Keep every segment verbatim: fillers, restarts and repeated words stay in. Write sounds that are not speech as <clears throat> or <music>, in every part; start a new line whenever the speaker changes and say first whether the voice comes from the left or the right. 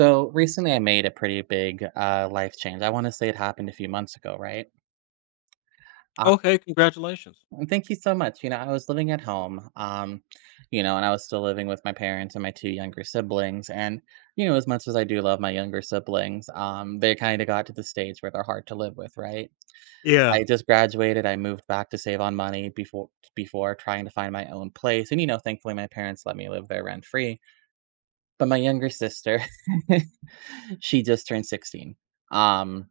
right: So recently, I made a pretty big uh, life change. I want to say it happened a few months ago, right? Uh,
left: Okay, congratulations.
right: and thank you so much. You know, I was living at home, um, you know, and I was still living with my parents and my two younger siblings. And, you know, as much as I do love my younger siblings, um, they kind of got to the stage where they're hard to live with, right?
left: Yeah.
right: I just graduated. I moved back to save on money before before trying to find my own place. And, you know, thankfully, my parents let me live there rent free. But my younger sister, <laughs> she just turned sixteen. Um,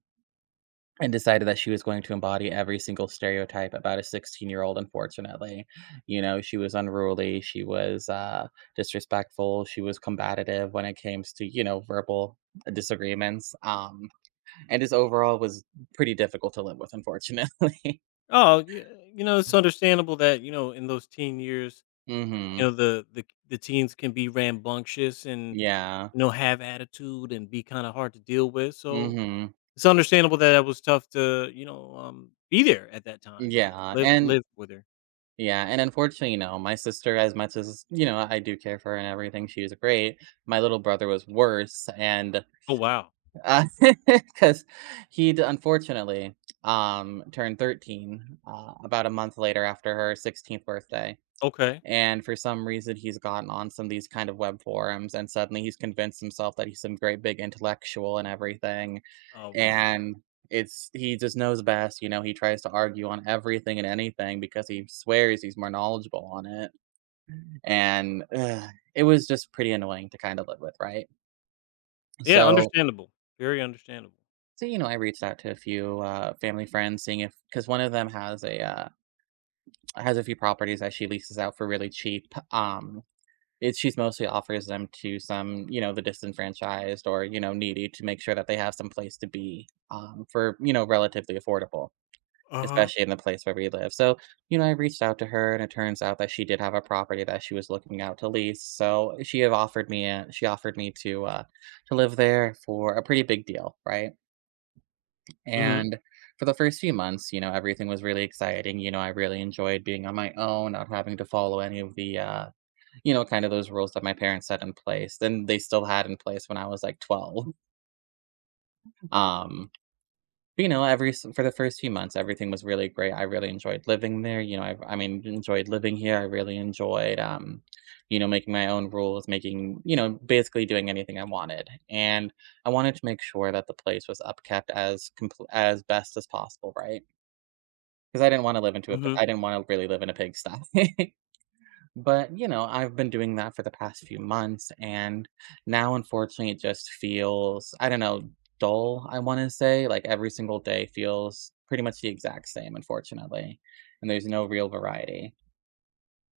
right: and decided that she was going to embody every single stereotype about a sixteen-year-old, unfortunately. You know, she was unruly, she was, uh, disrespectful, she was combative when it came to, you know, verbal disagreements, um, and just overall was pretty difficult to live with, unfortunately. <laughs>
left: Oh, yeah, you know, it's understandable that, you know, in those teen years, you know,
right: Mhm.
left: the the the teens can be rambunctious and,
right: Yeah.
left: you know, have attitude and be kind of hard to deal with. So,
right: Mhm.
left: it's understandable that it was tough to, you know, um be there at that time and
right: Yeah,
left: live
right: and
left: live with her.
right: yeah, and unfortunately, you know, my sister, as much as, you know, I do care for her and everything, she was great, my little brother was worse, and
left: Oh, wow.
right: Uh, <laughs> Because 'cause he'd unfortunately, um, turned thirteen, uh, about a month later after her sixteenth birthday,
left: Okay.
right: and for some reason, he's gotten on some of these kind of web forums, and suddenly he's convinced himself that he's some great big intellectual and everything,
left: Oh, wow.
right: and it's he just knows best, you know, he tries to argue on everything and anything because he swears he's more knowledgeable on it, and ugh, it was just pretty annoying to kinda live with, right?
left: Yeah,
right: So
left: understandable. Very understandable.
right: So, you know, I reached out to a few uh, family friends, seeing if because one of them has a uh, has a few properties that she leases out for really cheap. Um, it, she's mostly offers them to some, you know, the disenfranchised or you know needy to make sure that they have some place to be um, for you know relatively affordable,
left: Uh-huh.
right: especially in the place where we live. So, you know, I reached out to her, and it turns out that she did have a property that she was looking out to lease. So she have offered me a, she offered me to uh, to live there for a pretty big deal, right?
left: Mhm.
right: And for the first few months, you know, everything was really exciting. You know, I really enjoyed being on my own, not having to follow any of the, uh, you know, kind of those rules that my parents set in place. And they still had in place when I was like twelve. <laughs> Um, but, you know, every s- for the first few months, everything was really great. I really enjoyed living there. You know, I, I mean, enjoyed living here. I really enjoyed, um, you know, making my own rules, making, you know, basically doing anything I wanted. And I wanted to make sure that the place was upkept as compl- as best as possible, right? 'Cause I didn't wanna live into a, p
left: Mhm.
right: I didn't wanna really live in a pigsty. <laughs> But, you know, I've been doing that for the past few months, and now, unfortunately, it just feels, I don't know, dull, I wanna say, like, every single day feels pretty much the exact same, unfortunately, and there's no real variety.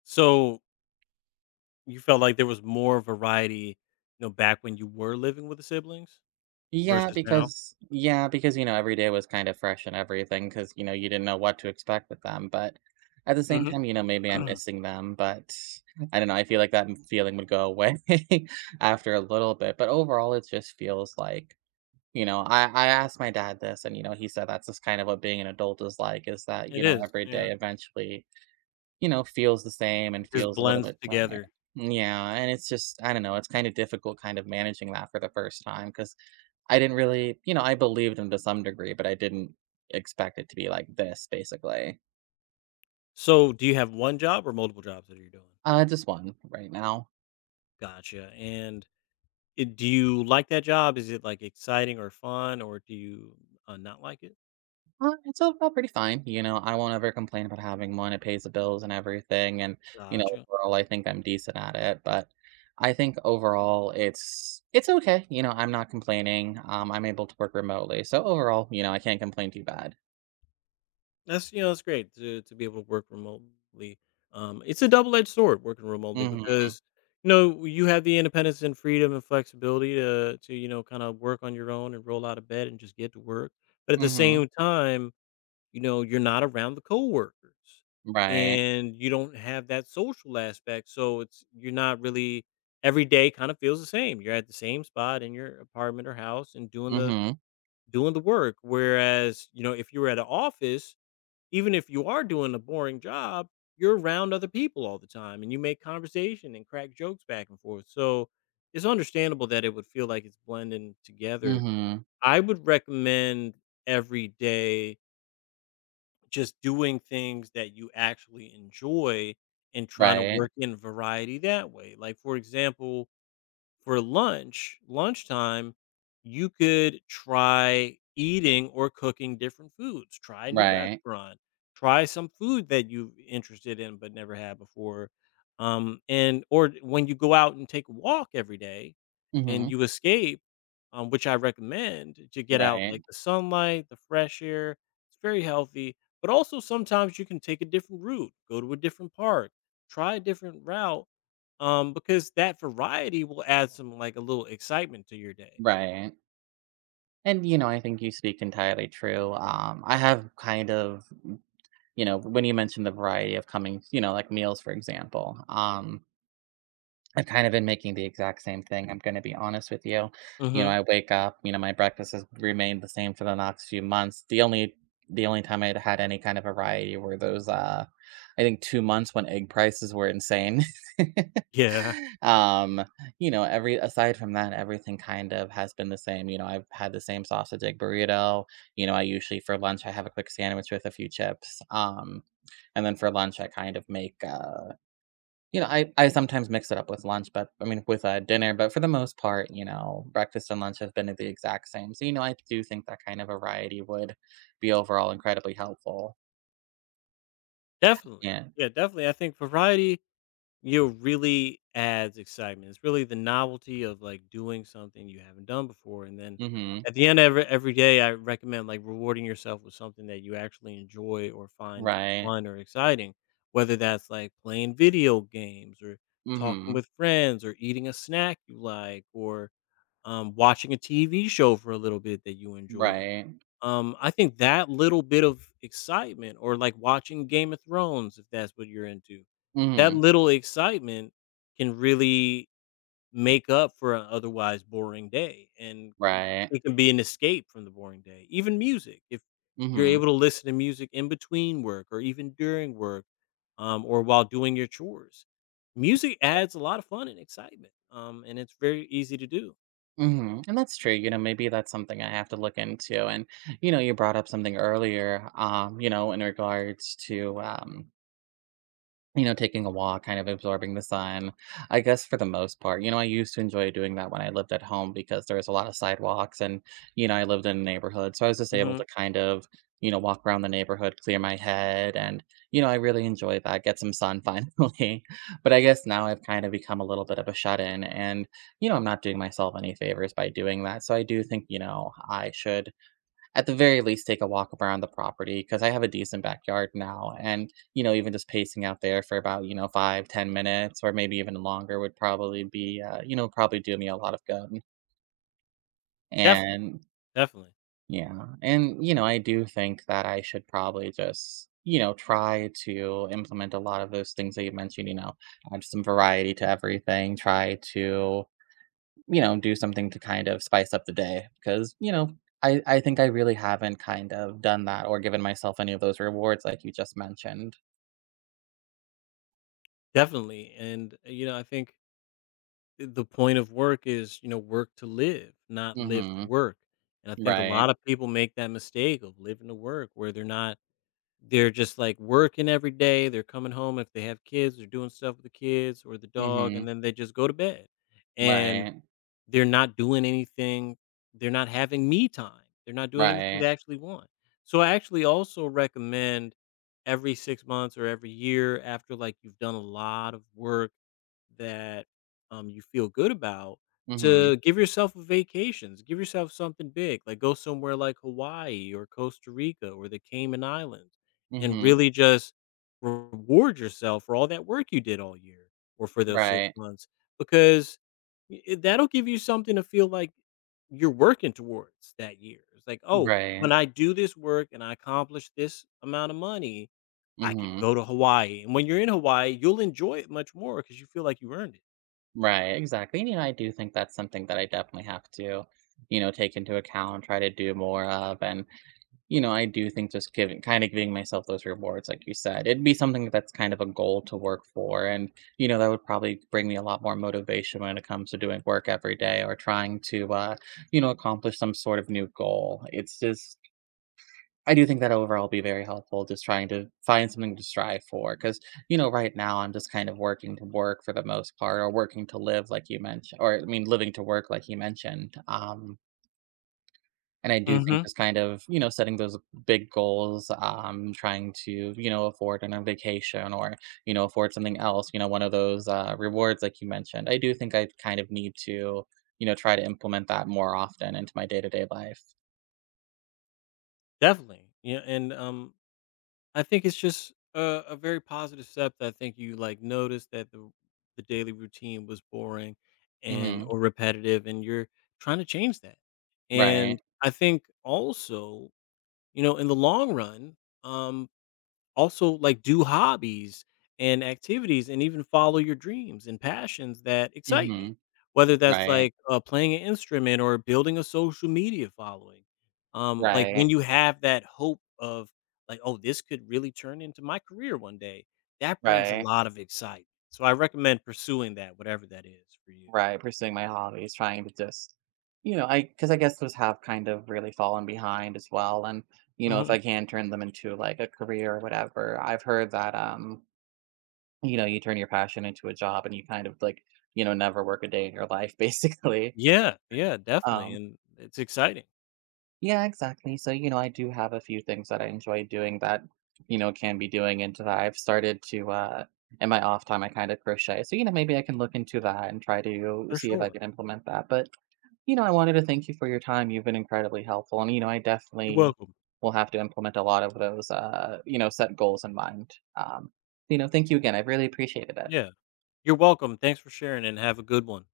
left: So, you felt like there was more variety, you know, back when you were living with the siblings?
right: Yeah,
left: Versus now?
right: because yeah, because, you know, every day was kind of fresh and everything, because you know, you didn't know what to expect with them, but at the same
left: Mhm.
right: time, you know, maybe I'm
left: <clears throat>
right: missing them, but I don't know, I feel like that m feeling would go away <laughs> after a little bit, but overall, it just feels like you know, I I asked my dad this and, you know, he said that's just kind of what being an adult is like, is that, you
left: It
right: know,
left: is,
right: every day
left: yeah.
right: eventually, you know, feels the same and
left: It just
right: feels a little
left: blends
right: bit tired.
left: together.
right: Yeah, and it's just I don't know, it's kind of difficult kind of managing that for the first time because. I didn't really you know, I believed him to some degree, but I didn't expect it to be like this, basically.
left: So, do you have one job or multiple jobs that you're doing?
right: Uh, just one right now.
left: Gotcha, and it do you like that job? Is it, like, exciting or fun, or do you, uh, not like it?
right: Uh, it's overall pretty fine, you know, I won't ever complain about having one, it pays the bills and everything, and, you know,
left: Gotcha.
right: overall, I think I'm decent at it, but I think overall it's it's okay, you know, I'm not complaining, um, I'm able to work remotely, so overall, you know, I can't complain too bad.
left: That's you know, that's great to to be able to work remotely. Um, it's a double-edged sword working remotely
right: Mhm,
left: because, you know, you have the independence and freedom and flexibility to to, you know, kinda work on your own and roll out of bed and just get to work. But at the
right: mhm,
left: same time, You know, you're not around the coworkers,
right: right.
left: and you don't have that social aspect. So it's you're not really every day kind of feels the same. You're at the same spot in your apartment or house and doing the
right: Mhm,
left: doing the work. Whereas, you know, if you were at an office, even if you are doing a boring job, you're around other people all the time and you make conversation and crack jokes back and forth. So it's understandable that it would feel like it's blending together.
right: mhm,
left: I would recommend every day just doing things that you actually enjoy and trying to
right: right,
left: work in variety that way. Like, for example, for lunch, lunchtime, you could try eating or cooking different foods. Try a new
right: right.
left: restaurant. Try some food that you're interested in but never had before. Um, and or when you go out and take a walk every day, and
right: Mhm,
left: you escape, um, which I recommend to get out
right: right,
left: like the sunlight, the fresh air. It's very healthy. But also sometimes you can take a different route, go to a different park, try a different route um, because that variety will add some like a little excitement to your day.
right: right. And you know, I think you speak entirely true. Um, I have kind of, you know, when you mentioned the variety of coming, you know, like meals, for example. Um, I've kind of been making the exact same thing, I'm gonna be honest with you. You know,
left: Hmm.
right: I wake up, you know, my breakfast has remained the same for the last few months. The only the only time I'd had any kind of variety were those, uh, I think two months when egg prices were insane. <laughs>
left: Yeah.
right: Um, you know, every aside from that, everything kind of has been the same, you know, I've had the same sausage egg burrito, you know, I usually for lunch, I have a quick sandwich with a few chips, um, and then for lunch, I kind of make, uh you know, I I sometimes mix it up with lunch, but I mean, with, uh, dinner, but for the most part, you know, breakfast and lunch have been the exact same. So, you know, I do think that kind of variety would be overall incredibly helpful.
left: Definitely,
right: Yeah.
left: yeah, definitely. I think variety you know, really adds excitement. It's really the novelty of like doing something you haven't done before, and then
right: Mhm.
left: at the end of every, every day, I recommend like rewarding yourself with something that you actually enjoy or find
right: Right.
left: fun or exciting, whether that's like playing video games or talking
right: Mhm.
left: with friends or eating a snack you like or um, watching a T V show for a little bit that you enjoy.
right: Right.
left: Um, I think that little bit of excitement, or like watching Game of Thrones, if that's what you're into, that
right: Mhm.
left: little excitement can really make up for an otherwise boring day. And
right: Right.
left: it can be an escape from the boring day. Even music, if you're
right: Mhm.
left: able to listen to music in between work or even during work um, or while doing your chores, music adds a lot of fun and excitement. Um, and it's very easy to do.
right: Mhm. And that's true, you know, maybe that's something I have to look into, and, you know, you brought up something earlier, um, you know, in regards to, um you know, taking a walk, kind of absorbing the sun. I guess for the most part, you know, I used to enjoy doing that when I lived at home because there was a lot of sidewalks and, you know, I lived in a neighborhood. So I was just able
left: Mm-hmm.
right: to kind of, you know, walk around the neighborhood, clear my head. And, you know, I really enjoy that, get some sun <laughs> finally. But I guess now I've kind of become a little bit of a shut in and, you know, I'm not doing myself any favors by doing that. So I do think, you know, I should at the very least take a walk around the property because I have a decent backyard now, and, you know, even just pacing out there for about, you know, five, ten minutes or maybe even longer would probably be, uh, you know, probably do me a lot of good.
left: Def
right: And
left: definitely,
right: yeah, and, you know, I do think that I should probably just, you know, try to implement a lot of those things that you mentioned, you know, add some variety to everything, try to you know, do something to kind of spice up the day because, you know, I, I think I really haven't kind of done that or given myself any of those rewards like you just mentioned.
left: definitely, and, uh, you know, I think the point of work is, you know, work to live, not live to
right: Mm-hmm.
left: work, and I think a
right: Right.
left: lot of people make that mistake of living to work where they're not they're just, like, working every day, they're coming home if they have kids, they're doing stuff with the kids or the dog,
right: Mm-hmm.
left: and then they just go to bed, and
right: Right.
left: they're not doing anything. They're not having me time. They're not doing anything they
right: Right.
left: actually want. So I actually also recommend every six months or every year after like you've done a lot of work that, um, you feel good about
right: Mm-hmm.
left: to give yourself vacations, give yourself something big, like go somewhere like Hawaii or Costa Rica or the Cayman Islands and
right: Mm-hmm.
left: really just reward yourself for all that work you did all year or for those six
right: Right.
left: months because i i that'll give you something to feel like you're working towards that year. It's like, "Oh, when
right: Right.
left: I do this work and I accomplish this amount of money, I can
right: Mm-hmm.
left: go to Hawaii, and when you're in Hawaii, you'll enjoy it much more because you feel like you earned it."
right: Right. Exactly. And, you know, I do think that's something that I definitely have to, you know, take into account, try to do more of. And you know, I do think just giving kinda giving myself those rewards, like you said, it'd be something that's kind of a goal to work for, and, you know, that would probably bring me a lot more motivation when it comes to doing work every day or trying to, uh, you know, accomplish some sort of new goal. It's just I do think that overall be very helpful just trying to find something to strive for because you know, right now, I'm just kind of working to work for the most part or working to live like you mentioned, or I mean, living to work like you mentioned, um, and I do think
left: Mhm.
right: just kind of, you know, setting those big goals, um, trying to, you know, afford on a vacation or, you know, afford something else, you know, one of those uh, rewards like you mentioned. I do think I kind of need to, you know, try to implement that more often into my day to day life.
left: Definitely, yeah, and, um, I think it's just a a very positive step that I think you, like, noticed that the the daily routine was boring and
right: Hmm.
left: or repetitive, and you're trying to change that,
right: Right.
left: and I think also, you know, in the long run, um also like do hobbies and activities and even follow your dreams and passions that excite you,
right: Hmm.
left: whether that's
right: Right.
left: like uh, playing an instrument or building a social media following. Um like when
right: Right.
left: you have that hope of like, oh, this could really turn into my career one day, that brings a
right: Right.
left: lot of excitement, so I recommend pursuing that, whatever that is for you.
right: Right, pursuing my hobbies, trying to just you know, I because I guess those have kind of really fallen behind as well, and, you know, if
left: Hmm.
right: I can turn them into, like, a career or whatever, I've heard that, um, you know, you turn your passion into a job and you kind of, like, you know, never work a day in your life, <laughs> basically.
left: Yeah, yeah, definitely,
right: Um
left: and it's exciting.
right: Yeah, exactly, so, you know, I do have a few things that I enjoy doing that, you know, can be doing into that. I've started to, uh in my off time, I kinda crochet, so, you know, maybe I can look into that and try to
left: For
right: see if I
left: sure.
right: can implement that, but you know, I wanted to thank you for your time. You've been incredibly helpful. And, you know, I
left: You're
right: definitely
left: welcome.
right: will have to implement a lot of those, uh, you know, set goals in mind. Um, you know, thank you again. I really appreciated it.
left: Yeah, you're welcome, thanks for sharing and have a good one.